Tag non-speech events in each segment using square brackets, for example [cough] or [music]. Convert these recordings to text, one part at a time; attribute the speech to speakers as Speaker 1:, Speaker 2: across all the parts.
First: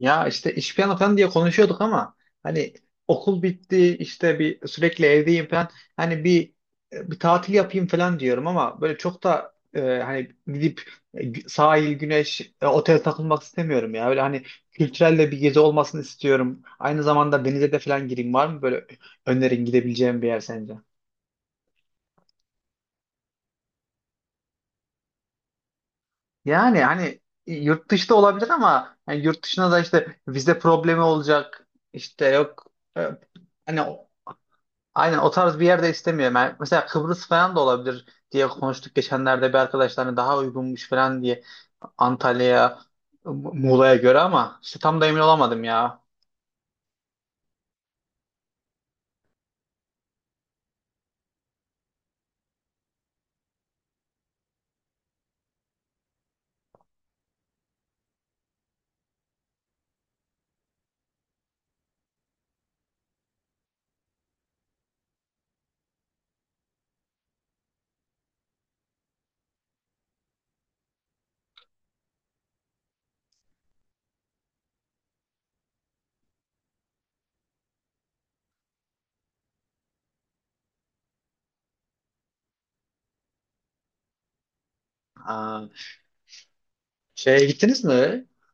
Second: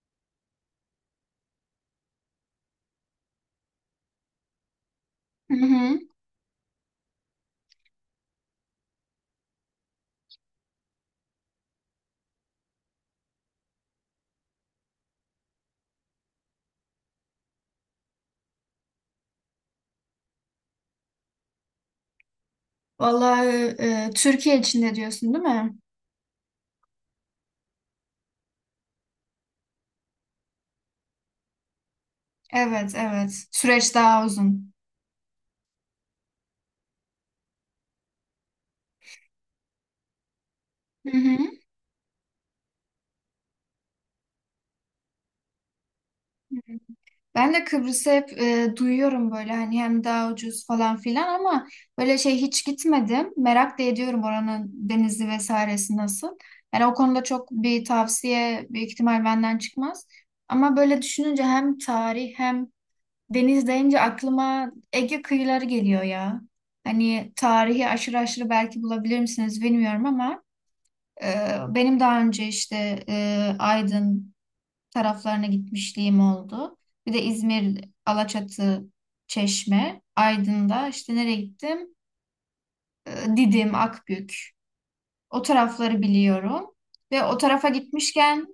Speaker 1: Ya işte iş planı falan diye konuşuyorduk ama hani okul bitti, işte sürekli evdeyim
Speaker 2: Hı
Speaker 1: falan.
Speaker 2: hı.
Speaker 1: Hani bir bir tatil yapayım falan diyorum, ama böyle çok da hani gidip sahil, güneş, otel takılmak istemiyorum ya. Böyle hani kültürel de bir gezi olmasını istiyorum. Aynı zamanda denize de falan gireyim. Var mı böyle önerin gidebileceğim bir yer sence?
Speaker 2: Vallahi Türkiye içinde diyorsun değil mi?
Speaker 1: Yani hani yurt dışında olabilir, ama hani yurt dışına da işte vize problemi olacak. İşte yok
Speaker 2: Evet,
Speaker 1: e,
Speaker 2: evet.
Speaker 1: hani
Speaker 2: Süreç daha uzun.
Speaker 1: aynen o tarz bir yerde istemiyorum. Yani mesela Kıbrıs falan da olabilir diye konuştuk geçenlerde, bir arkadaşlarına daha uygunmuş
Speaker 2: Hı
Speaker 1: falan diye,
Speaker 2: hı.
Speaker 1: Antalya'ya, Muğla'ya göre. Ama işte tam da emin olamadım ya.
Speaker 2: Ben de Kıbrıs'ı hep duyuyorum böyle hani hem daha ucuz falan filan ama böyle şey hiç gitmedim. Merak da ediyorum oranın denizi vesairesi nasıl. Yani o konuda çok bir tavsiye büyük ihtimal benden çıkmaz. Ama böyle düşününce hem tarih hem deniz deyince aklıma Ege kıyıları geliyor ya. Hani tarihi aşırı aşırı belki bulabilir misiniz bilmiyorum ama e, benim daha önce işte Aydın taraflarına gitmişliğim oldu. Bir de İzmir, Alaçatı, Çeşme, Aydın'da işte nereye gittim? Didim, Akbük. O
Speaker 1: Aa,
Speaker 2: tarafları biliyorum. Ve o
Speaker 1: şeye
Speaker 2: tarafa
Speaker 1: gittiniz mi?
Speaker 2: gitmişken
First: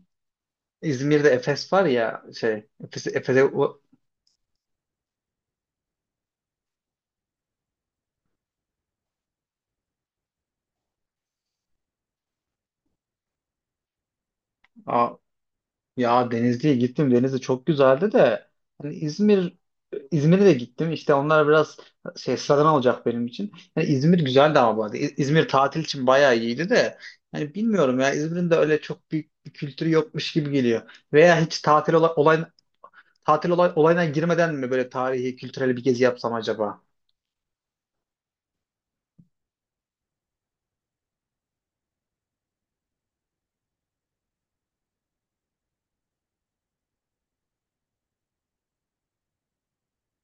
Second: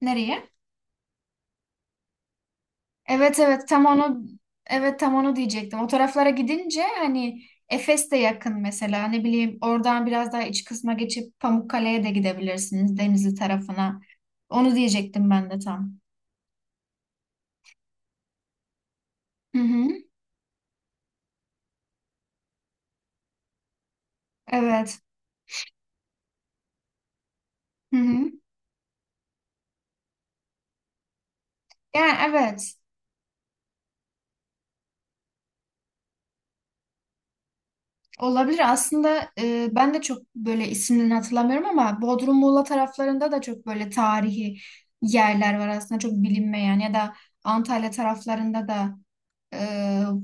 Speaker 2: nereye?
Speaker 1: İzmir'de Efes var ya, şey Efes,
Speaker 2: Evet,
Speaker 1: Efes'e.
Speaker 2: evet, tam onu, evet, tam onu diyecektim. O taraflara gidince hani Efes de yakın mesela ne bileyim oradan biraz daha iç kısma geçip Pamukkale'ye de gidebilirsiniz Denizli tarafına. Onu diyecektim ben de tam.
Speaker 1: Ya Denizli'ye gittim. Denizli çok güzeldi de hani
Speaker 2: Hı hı.
Speaker 1: İzmir'e de gittim. İşte onlar biraz şey, sıradan olacak benim için. Yani İzmir güzeldi ama bu arada.
Speaker 2: Evet.
Speaker 1: İzmir tatil için bayağı iyiydi de hani
Speaker 2: Hı
Speaker 1: bilmiyorum ya,
Speaker 2: hı.
Speaker 1: İzmir'in de öyle çok büyük bir kültürü yokmuş gibi geliyor. Veya hiç tatil olay,
Speaker 2: Yani
Speaker 1: olay
Speaker 2: evet.
Speaker 1: tatil olayına girmeden mi böyle tarihi, kültürel bir gezi yapsam acaba?
Speaker 2: Olabilir. Aslında ben de çok böyle isimlerini hatırlamıyorum ama Bodrum Muğla taraflarında da çok böyle tarihi yerler var aslında çok bilinmeyen ya da Antalya taraflarında da e,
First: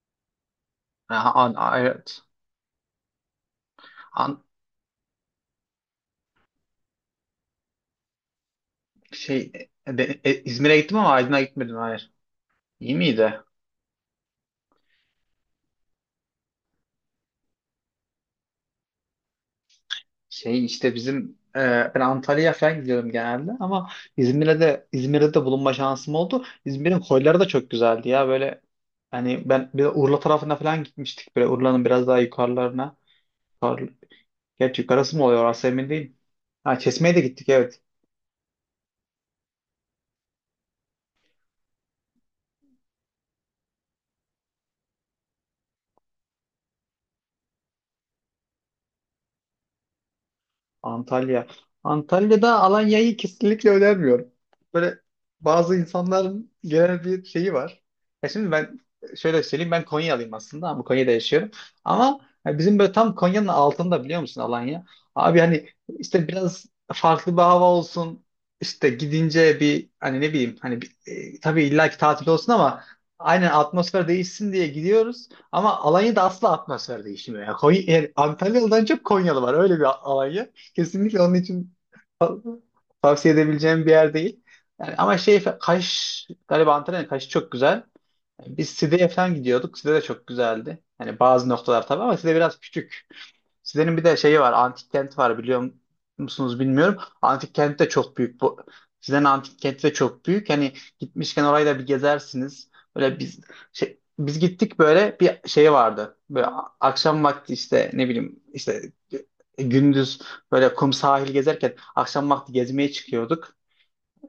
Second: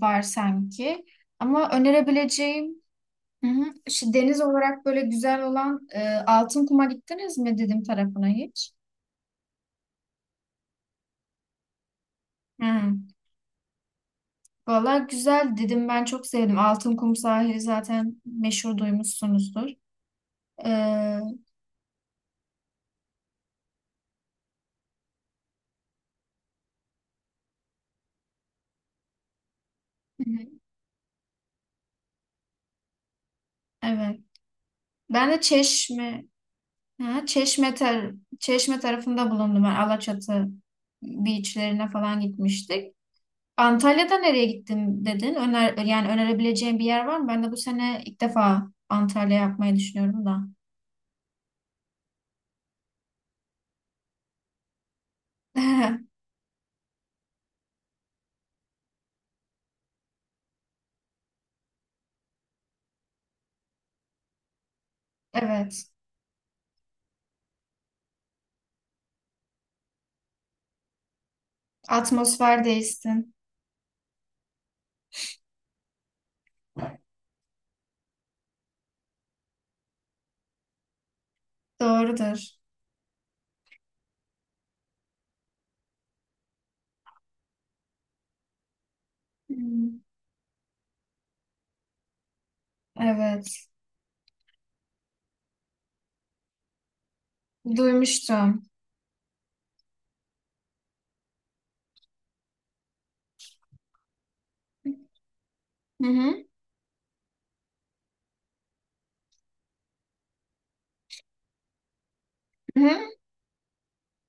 Speaker 2: var sanki.
Speaker 1: Aha,
Speaker 2: Ama
Speaker 1: evet.
Speaker 2: önerebileceğim hı hı, işte
Speaker 1: An,
Speaker 2: deniz olarak böyle güzel olan Altınkum'a gittiniz mi dedim tarafına hiç?
Speaker 1: şey, İzmir'e gittim ama Aydın'a gitmedim. Hayır.
Speaker 2: Hı.
Speaker 1: İyi miydi?
Speaker 2: Valla güzel dedim, ben çok sevdim. Altınkum sahili zaten meşhur, duymuşsunuzdur.
Speaker 1: Şey işte
Speaker 2: Hı
Speaker 1: bizim ben Antalya'ya falan gidiyorum genelde, ama İzmir'de de bulunma şansım oldu. İzmir'in koyları da çok güzeldi ya böyle. Hani ben bir de Urla tarafına
Speaker 2: hı,
Speaker 1: falan gitmiştik, böyle Urla'nın biraz daha yukarılarına. Yukarı,
Speaker 2: evet.
Speaker 1: gerçi yukarısı mı
Speaker 2: Ben
Speaker 1: oluyor
Speaker 2: de
Speaker 1: orası emin değilim.
Speaker 2: Çeşme,
Speaker 1: Ha, Çeşme'ye de
Speaker 2: ha,
Speaker 1: gittik,
Speaker 2: Çeşme,
Speaker 1: evet.
Speaker 2: tar Çeşme tarafında bulundum. Ben Alaçatı beachlerine falan gitmiştik. Antalya'da nereye gittin dedin? Öner, yani önerebileceğin bir yer var mı? Ben de bu sene ilk defa Antalya yapmayı düşünüyorum da.
Speaker 1: Antalya. Antalya'da Alanya'yı kesinlikle önermiyorum. Böyle bazı
Speaker 2: [laughs]
Speaker 1: insanların genel bir şeyi var. Ya şimdi ben şöyle söyleyeyim, ben Konyalıyım aslında ama Konya'da yaşıyorum. Ama ya bizim böyle tam Konya'nın altında, biliyor musun Alanya? Abi hani
Speaker 2: Evet.
Speaker 1: işte biraz farklı bir hava olsun. İşte gidince bir hani ne bileyim hani tabii illaki tatil olsun
Speaker 2: Atmosfer
Speaker 1: ama
Speaker 2: değişsin.
Speaker 1: aynen atmosfer değişsin diye gidiyoruz. Ama Alanya'da asla atmosfer değişmiyor. Ya Konya, yani Antalyalı'dan çok Konyalı var öyle bir Alanya. Kesinlikle onun için
Speaker 2: Doğrudur.
Speaker 1: tavsiye edebileceğim bir yer değil. Yani ama şey, Kaş galiba, Antalya'nın Kaş'ı çok güzel. Biz Side'ye falan gidiyorduk. Side
Speaker 2: Hmm.
Speaker 1: de çok güzeldi. Yani bazı noktalar tabii, ama Side biraz küçük.
Speaker 2: Evet.
Speaker 1: Sizlerin bir de şeyi var, antik kenti var, biliyor musunuz bilmiyorum. Antik kent de çok büyük. Bu,
Speaker 2: Duymuştum.
Speaker 1: sizlerin antik kenti de çok büyük. Hani gitmişken orayı da bir gezersiniz. Böyle biz şey, biz gittik, böyle bir şey
Speaker 2: Hı
Speaker 1: vardı.
Speaker 2: hı.
Speaker 1: Böyle akşam vakti işte ne bileyim işte gündüz böyle kum sahil gezerken akşam vakti
Speaker 2: Hı
Speaker 1: gezmeye
Speaker 2: hı.
Speaker 1: çıkıyorduk,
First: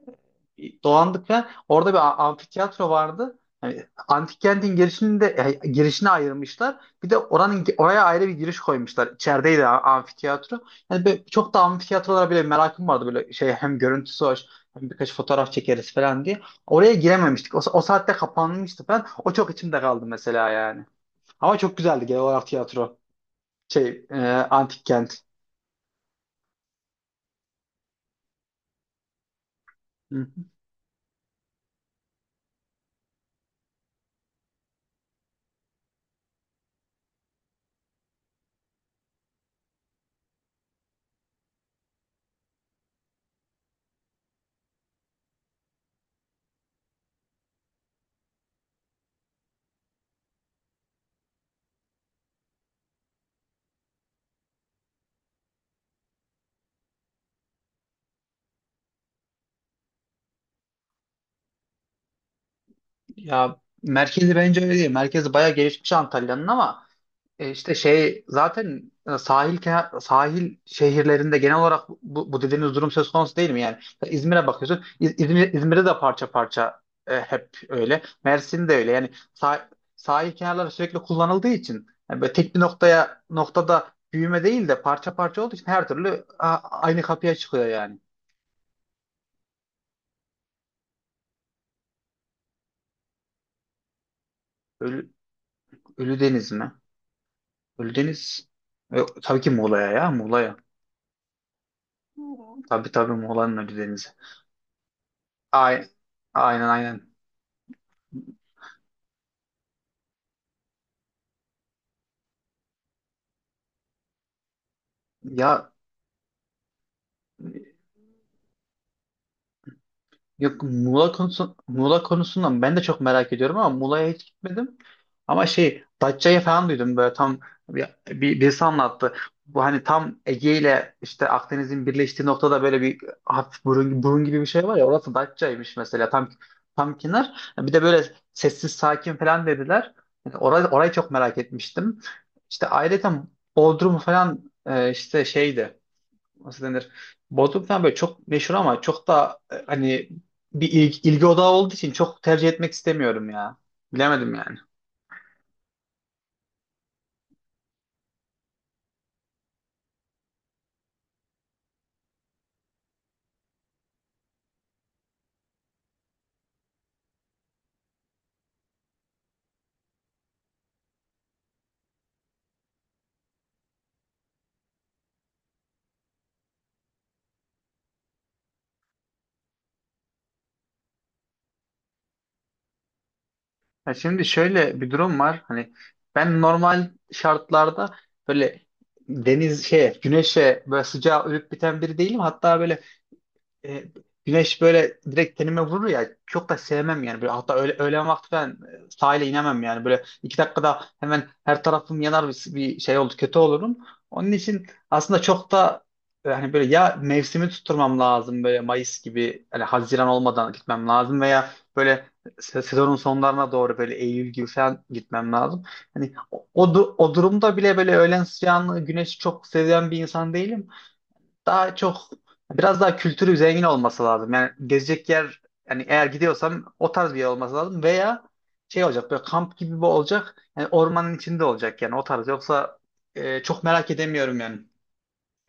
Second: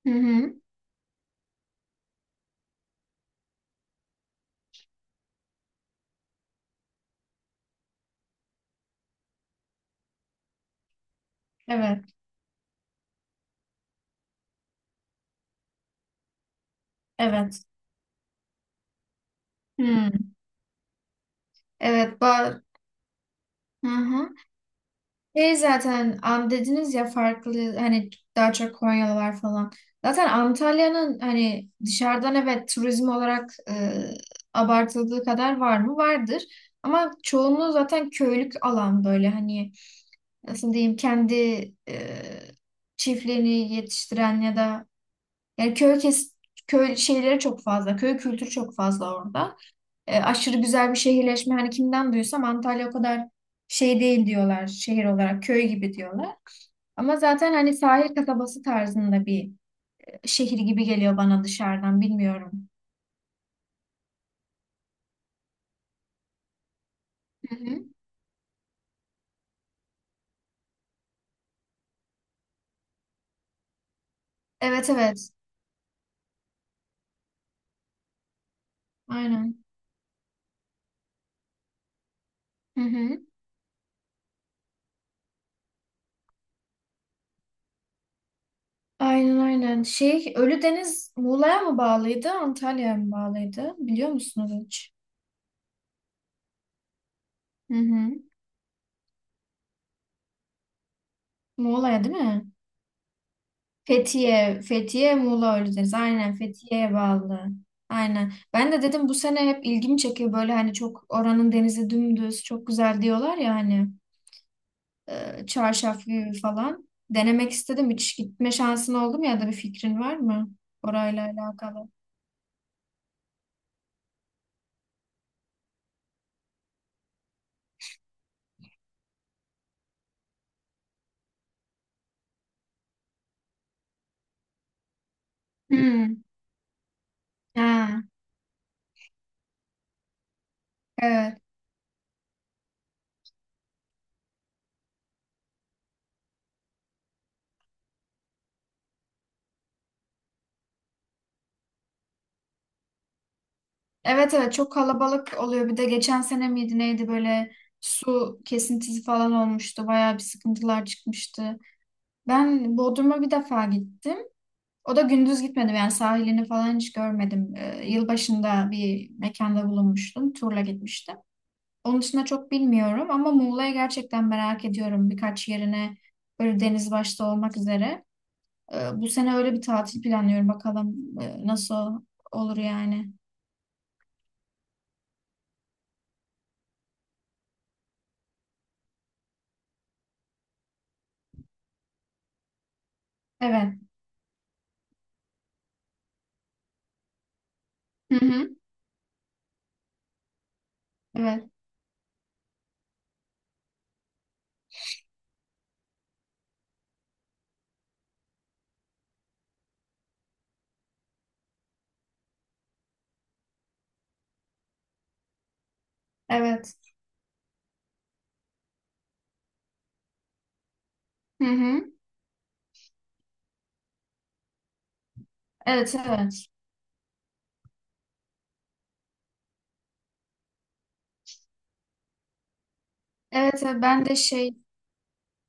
Speaker 2: Hı hı.
Speaker 1: dolandık ve orada bir amfiteyatro vardı. Yani antik kentin girişini de girişini ayırmışlar. Bir de oranın, oraya ayrı bir giriş koymuşlar. İçerideydi amfiteyatro. Yani çok da
Speaker 2: Evet.
Speaker 1: amfiteyatrolara bile merakım vardı böyle şey, hem görüntüsü hoş hem birkaç fotoğraf çekeriz falan diye. Oraya girememiştik.
Speaker 2: Evet.
Speaker 1: O saatte kapanmıştı falan. O çok içimde kaldı
Speaker 2: Hmm.
Speaker 1: mesela yani. Ama çok güzeldi
Speaker 2: Evet.
Speaker 1: genel olarak tiyatro,
Speaker 2: Hı
Speaker 1: şey
Speaker 2: hı.
Speaker 1: antik kent.
Speaker 2: Şey zaten dediniz ya farklı, hani daha çok Konyalılar falan. Zaten Antalya'nın hani dışarıdan, evet, turizm olarak abartıldığı kadar var mı? Vardır. Ama çoğunluğu zaten köylük alan, böyle hani nasıl diyeyim, kendi e, çiftliğini yetiştiren ya da yani köy şeyleri çok fazla. Köy kültürü çok fazla orada. Aşırı güzel bir şehirleşme, hani kimden duysam Antalya o kadar şey değil diyorlar, şehir olarak köy gibi diyorlar. Ama zaten hani sahil kasabası tarzında bir şehir gibi geliyor bana dışarıdan, bilmiyorum.
Speaker 1: Ya merkezi bence öyle değil. Merkezi bayağı gelişmiş Antalya'nın ama
Speaker 2: Hı
Speaker 1: işte
Speaker 2: hı.
Speaker 1: şey zaten sahil sahil şehirlerinde genel olarak bu dediğiniz durum söz konusu değil mi yani? İzmir'e bakıyorsun.
Speaker 2: Evet, evet.
Speaker 1: İzmir'de de parça parça hep öyle. Mersin de öyle. Yani
Speaker 2: Aynen.
Speaker 1: sahil kenarları sürekli kullanıldığı için, yani böyle tek bir
Speaker 2: Hı hı.
Speaker 1: noktada büyüme değil de parça parça olduğu için, her türlü aynı kapıya çıkıyor yani.
Speaker 2: Aynen, aynen. Şey, Ölüdeniz Muğla'ya mı bağlıydı, Antalya'ya mı bağlıydı? Biliyor musunuz hiç?
Speaker 1: Ölü, Ölüdeniz mi?
Speaker 2: Hı hı.
Speaker 1: Ölüdeniz e, tabii ki Muğla'ya, ya Muğla'ya.
Speaker 2: Muğla'ya değil mi?
Speaker 1: Tabii tabii, Muğla'nın Ölüdeniz'i.
Speaker 2: Fethiye, Fethiye, Muğla
Speaker 1: Ay,
Speaker 2: Ölüdeniz. Aynen
Speaker 1: aynen
Speaker 2: Fethiye'ye
Speaker 1: aynen.
Speaker 2: bağlı. Aynen. Ben de dedim bu sene hep ilgimi çekiyor böyle, hani çok oranın denizi dümdüz, çok güzel diyorlar ya hani.
Speaker 1: Ya
Speaker 2: Çarşaf gibi falan. Denemek istedim. Hiç gitme şansın oldu mu ya da bir fikrin var mı
Speaker 1: Yok, Muğla
Speaker 2: orayla
Speaker 1: konusu,
Speaker 2: alakalı?
Speaker 1: Muğla konusundan ben de çok merak ediyorum ama Muğla'ya hiç gitmedim. Ama şey, Datça'yı falan duydum, böyle tam birisi anlattı. Bu hani tam Ege ile işte Akdeniz'in birleştiği noktada böyle bir hafif burun gibi bir şey var ya, orası Datça'ymış mesela,
Speaker 2: Hmm.
Speaker 1: tam tam kenar. Bir de
Speaker 2: Ha,
Speaker 1: böyle sessiz sakin falan dediler. Yani orayı çok merak
Speaker 2: evet.
Speaker 1: etmiştim. İşte ayrıca Bodrum falan işte şeydi, nasıl denir? Bodrum falan böyle çok meşhur, ama çok da hani bir ilgi odağı olduğu için çok tercih etmek istemiyorum ya. Bilemedim
Speaker 2: Evet, evet,
Speaker 1: yani.
Speaker 2: çok kalabalık oluyor. Bir de geçen sene miydi neydi, böyle su kesintisi falan olmuştu. Bayağı bir sıkıntılar çıkmıştı. Ben Bodrum'a bir defa gittim. O da gündüz gitmedim, yani sahilini falan hiç görmedim. Yılbaşında bir mekanda bulunmuştum. Turla gitmiştim. Onun dışında çok bilmiyorum ama Muğla'ya gerçekten merak ediyorum, birkaç yerine böyle, deniz başta olmak üzere. Bu sene öyle bir tatil planlıyorum, bakalım nasıl olur yani.
Speaker 1: Ya şimdi şöyle bir durum var. Hani ben normal şartlarda böyle deniz şeye, güneşe, böyle sıcağa ölüp biten biri değilim. Hatta böyle
Speaker 2: Evet.
Speaker 1: e, güneş böyle direkt tenime vurur ya, çok da sevmem yani. Böyle, hatta öğlen
Speaker 2: Hı
Speaker 1: vakti ben
Speaker 2: hı.
Speaker 1: sahile inemem yani. Böyle iki dakikada hemen
Speaker 2: Evet.
Speaker 1: her tarafım yanar, bir şey oldu kötü olurum. Onun için aslında çok da yani böyle ya mevsimi tutturmam lazım, böyle Mayıs gibi, hani Haziran olmadan gitmem lazım, veya böyle sezonun sonlarına doğru böyle Eylül gibi falan gitmem lazım. Hani
Speaker 2: Evet.
Speaker 1: o durumda bile böyle öğlen sıcağını, güneşi çok seven bir insan değilim.
Speaker 2: Hı
Speaker 1: Daha
Speaker 2: hı.
Speaker 1: çok biraz daha kültürü zengin olması lazım. Yani gezecek yer, yani
Speaker 2: Evet,
Speaker 1: eğer
Speaker 2: evet.
Speaker 1: gidiyorsam o tarz bir yer olması lazım, veya şey olacak, böyle kamp gibi bir olacak. Yani ormanın içinde olacak, yani o tarz. Yoksa
Speaker 2: Evet,
Speaker 1: çok
Speaker 2: evet.
Speaker 1: merak edemiyorum yani.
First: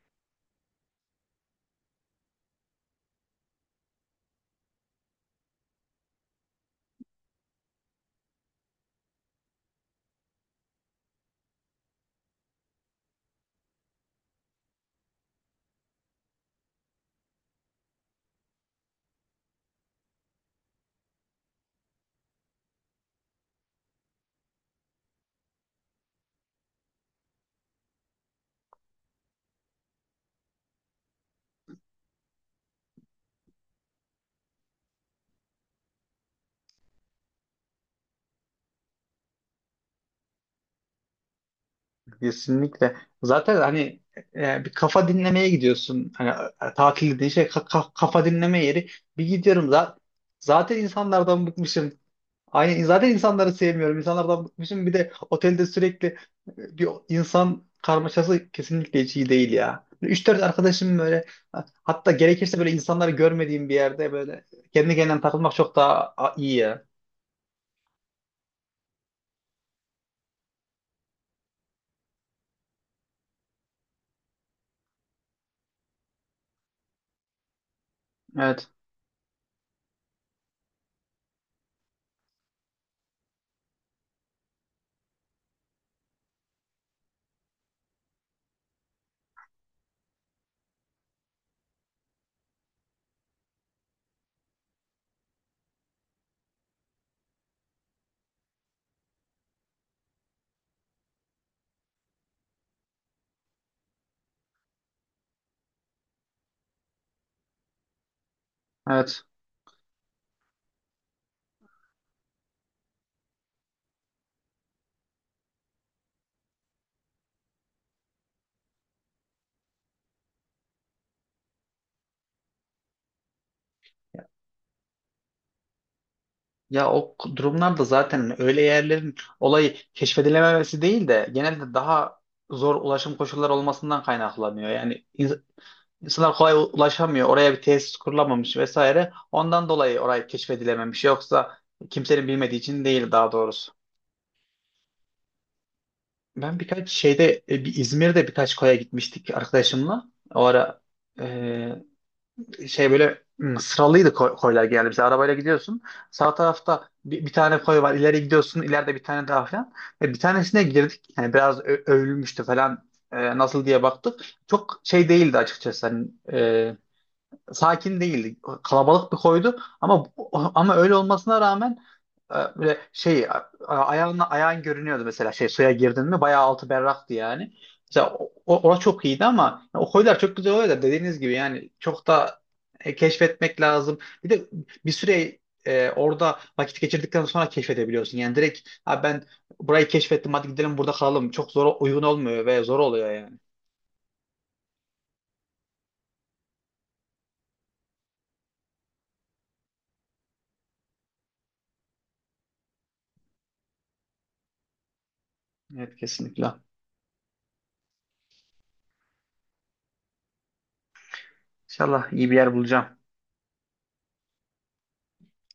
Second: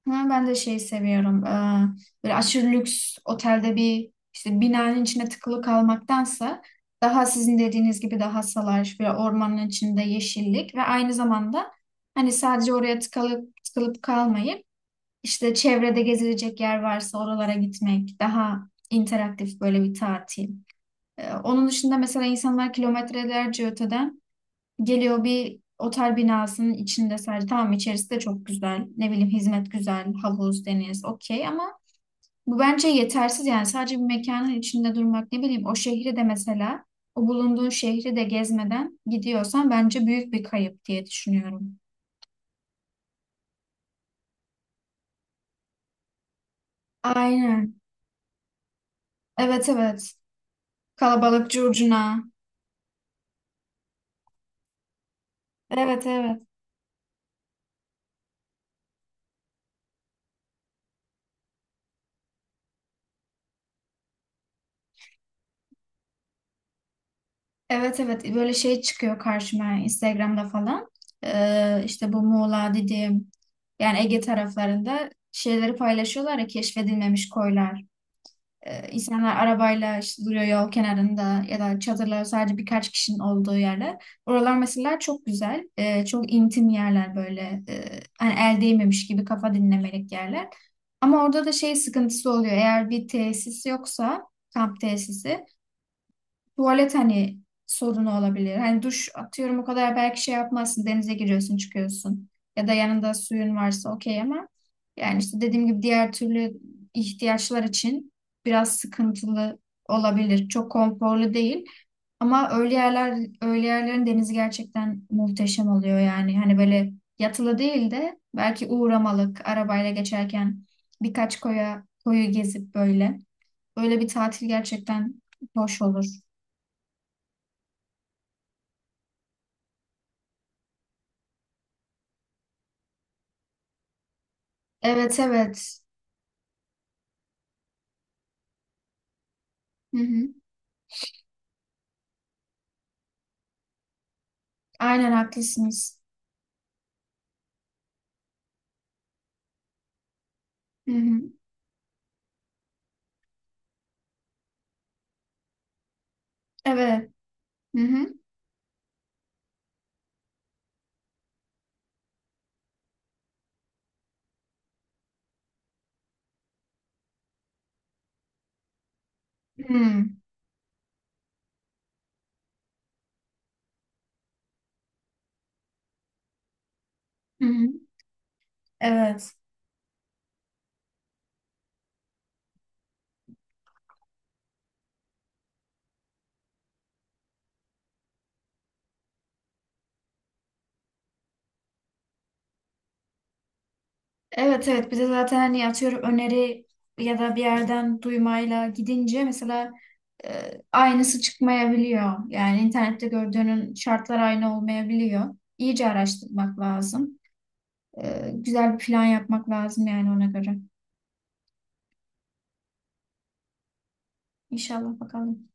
Speaker 2: Ben de şey seviyorum. Böyle aşırı lüks otelde bir işte binanın içine tıkılı kalmaktansa daha sizin dediğiniz gibi daha salaş ve ormanın içinde, yeşillik, ve aynı zamanda hani sadece oraya tıkalıp tıkılıp kalmayıp işte çevrede gezilecek yer varsa oralara gitmek, daha interaktif böyle bir tatil. Onun dışında mesela insanlar kilometrelerce öteden geliyor bir otel binasının içinde sadece. Tamam, içerisi de çok güzel, ne bileyim hizmet güzel, havuz, deniz okey, ama bu bence yetersiz yani. Sadece bir mekanın içinde durmak, ne bileyim, o şehri de mesela, o bulunduğun şehri de gezmeden gidiyorsan bence büyük bir kayıp diye düşünüyorum.
Speaker 1: Kesinlikle. Zaten hani bir kafa dinlemeye gidiyorsun. Hani tatil dediğin şey
Speaker 2: Aynen.
Speaker 1: kafa dinleme yeri. Bir gidiyorum
Speaker 2: Evet, evet.
Speaker 1: zaten insanlardan
Speaker 2: Kalabalık,
Speaker 1: bıkmışım.
Speaker 2: curcuna.
Speaker 1: Aynen, zaten insanları sevmiyorum. İnsanlardan bıkmışım. Bir de otelde sürekli
Speaker 2: Evet, evet.
Speaker 1: bir insan karmaşası kesinlikle hiç iyi değil ya. 3-4 arkadaşım böyle, hatta gerekirse böyle insanları görmediğim bir yerde böyle kendi kendine takılmak çok daha iyi ya.
Speaker 2: Evet, evet, böyle şey çıkıyor karşıma Instagram'da falan. İşte bu Muğla dediğim, yani Ege taraflarında şeyleri paylaşıyorlar ya, keşfedilmemiş koylar.
Speaker 1: Evet,
Speaker 2: İnsanlar arabayla işte duruyor yol kenarında, ya da çadırlar, sadece birkaç kişinin olduğu yerler. Oralar mesela çok güzel. Çok intim yerler böyle. Hani el değmemiş gibi, kafa dinlemelik yerler. Ama orada da şey sıkıntısı oluyor. Eğer bir tesis yoksa, kamp tesisi, tuvalet hani sorunu olabilir. Hani duş atıyorum, o kadar, belki şey yapmazsın, denize giriyorsun çıkıyorsun. Ya da yanında suyun varsa okey, ama yani işte dediğim gibi diğer türlü ihtiyaçlar için biraz
Speaker 1: evet.
Speaker 2: sıkıntılı olabilir. Çok konforlu değil. Ama öyle yerlerin denizi gerçekten muhteşem oluyor yani. Hani böyle yatılı değil de belki uğramalık, arabayla geçerken birkaç koyu gezip böyle. Böyle bir tatil gerçekten hoş olur.
Speaker 1: Ya o durumlarda zaten öyle yerlerin olayı keşfedilememesi değil de genelde daha zor ulaşım koşulları olmasından kaynaklanıyor. Yani
Speaker 2: Evet, evet.
Speaker 1: İnsanlar kolay ulaşamıyor. Oraya bir tesis kurulamamış vesaire. Ondan
Speaker 2: Hı
Speaker 1: dolayı orayı
Speaker 2: hı.
Speaker 1: keşfedilememiş. Yoksa kimsenin bilmediği için değil daha doğrusu.
Speaker 2: Aynen, haklısınız.
Speaker 1: Ben birkaç şeyde bir İzmir'de birkaç koya gitmiştik arkadaşımla. O ara
Speaker 2: Hı hı.
Speaker 1: e, şey böyle, hmm, sıralıydı, koylar geldi. Mesela arabayla gidiyorsun. Sağ tarafta
Speaker 2: Evet.
Speaker 1: bir tane koy
Speaker 2: Hı
Speaker 1: var.
Speaker 2: hı.
Speaker 1: İleri gidiyorsun, ileride bir tane daha falan. Ve bir tanesine girdik. Yani biraz övülmüştü falan. E, nasıl diye baktık. Çok şey değildi açıkçası. Sakin değildi. Kalabalık bir koydu,
Speaker 2: Hı
Speaker 1: ama
Speaker 2: hı.
Speaker 1: ama öyle olmasına rağmen böyle şey ayağın görünüyordu mesela, şey suya girdin mi bayağı altı berraktı
Speaker 2: Hı.
Speaker 1: yani. Mesela orası çok iyiydi,
Speaker 2: Evet.
Speaker 1: ama o koylar çok güzel oluyor da dediğiniz gibi yani çok da keşfetmek lazım. Bir de bir süre orada vakit geçirdikten sonra keşfedebiliyorsun. Yani direkt ha ben burayı keşfettim hadi gidelim burada kalalım. Çok zor uygun olmuyor ve zor oluyor yani.
Speaker 2: Evet, evet. Bir de zaten hani atıyorum öneri ya da bir yerden duymayla gidince mesela aynısı çıkmayabiliyor. Yani internette gördüğünün şartlar aynı olmayabiliyor. İyice
Speaker 1: Evet kesinlikle.
Speaker 2: araştırmak lazım. Güzel bir plan yapmak lazım yani ona göre.
Speaker 1: İnşallah iyi bir yer bulacağım.
Speaker 2: İnşallah bakalım.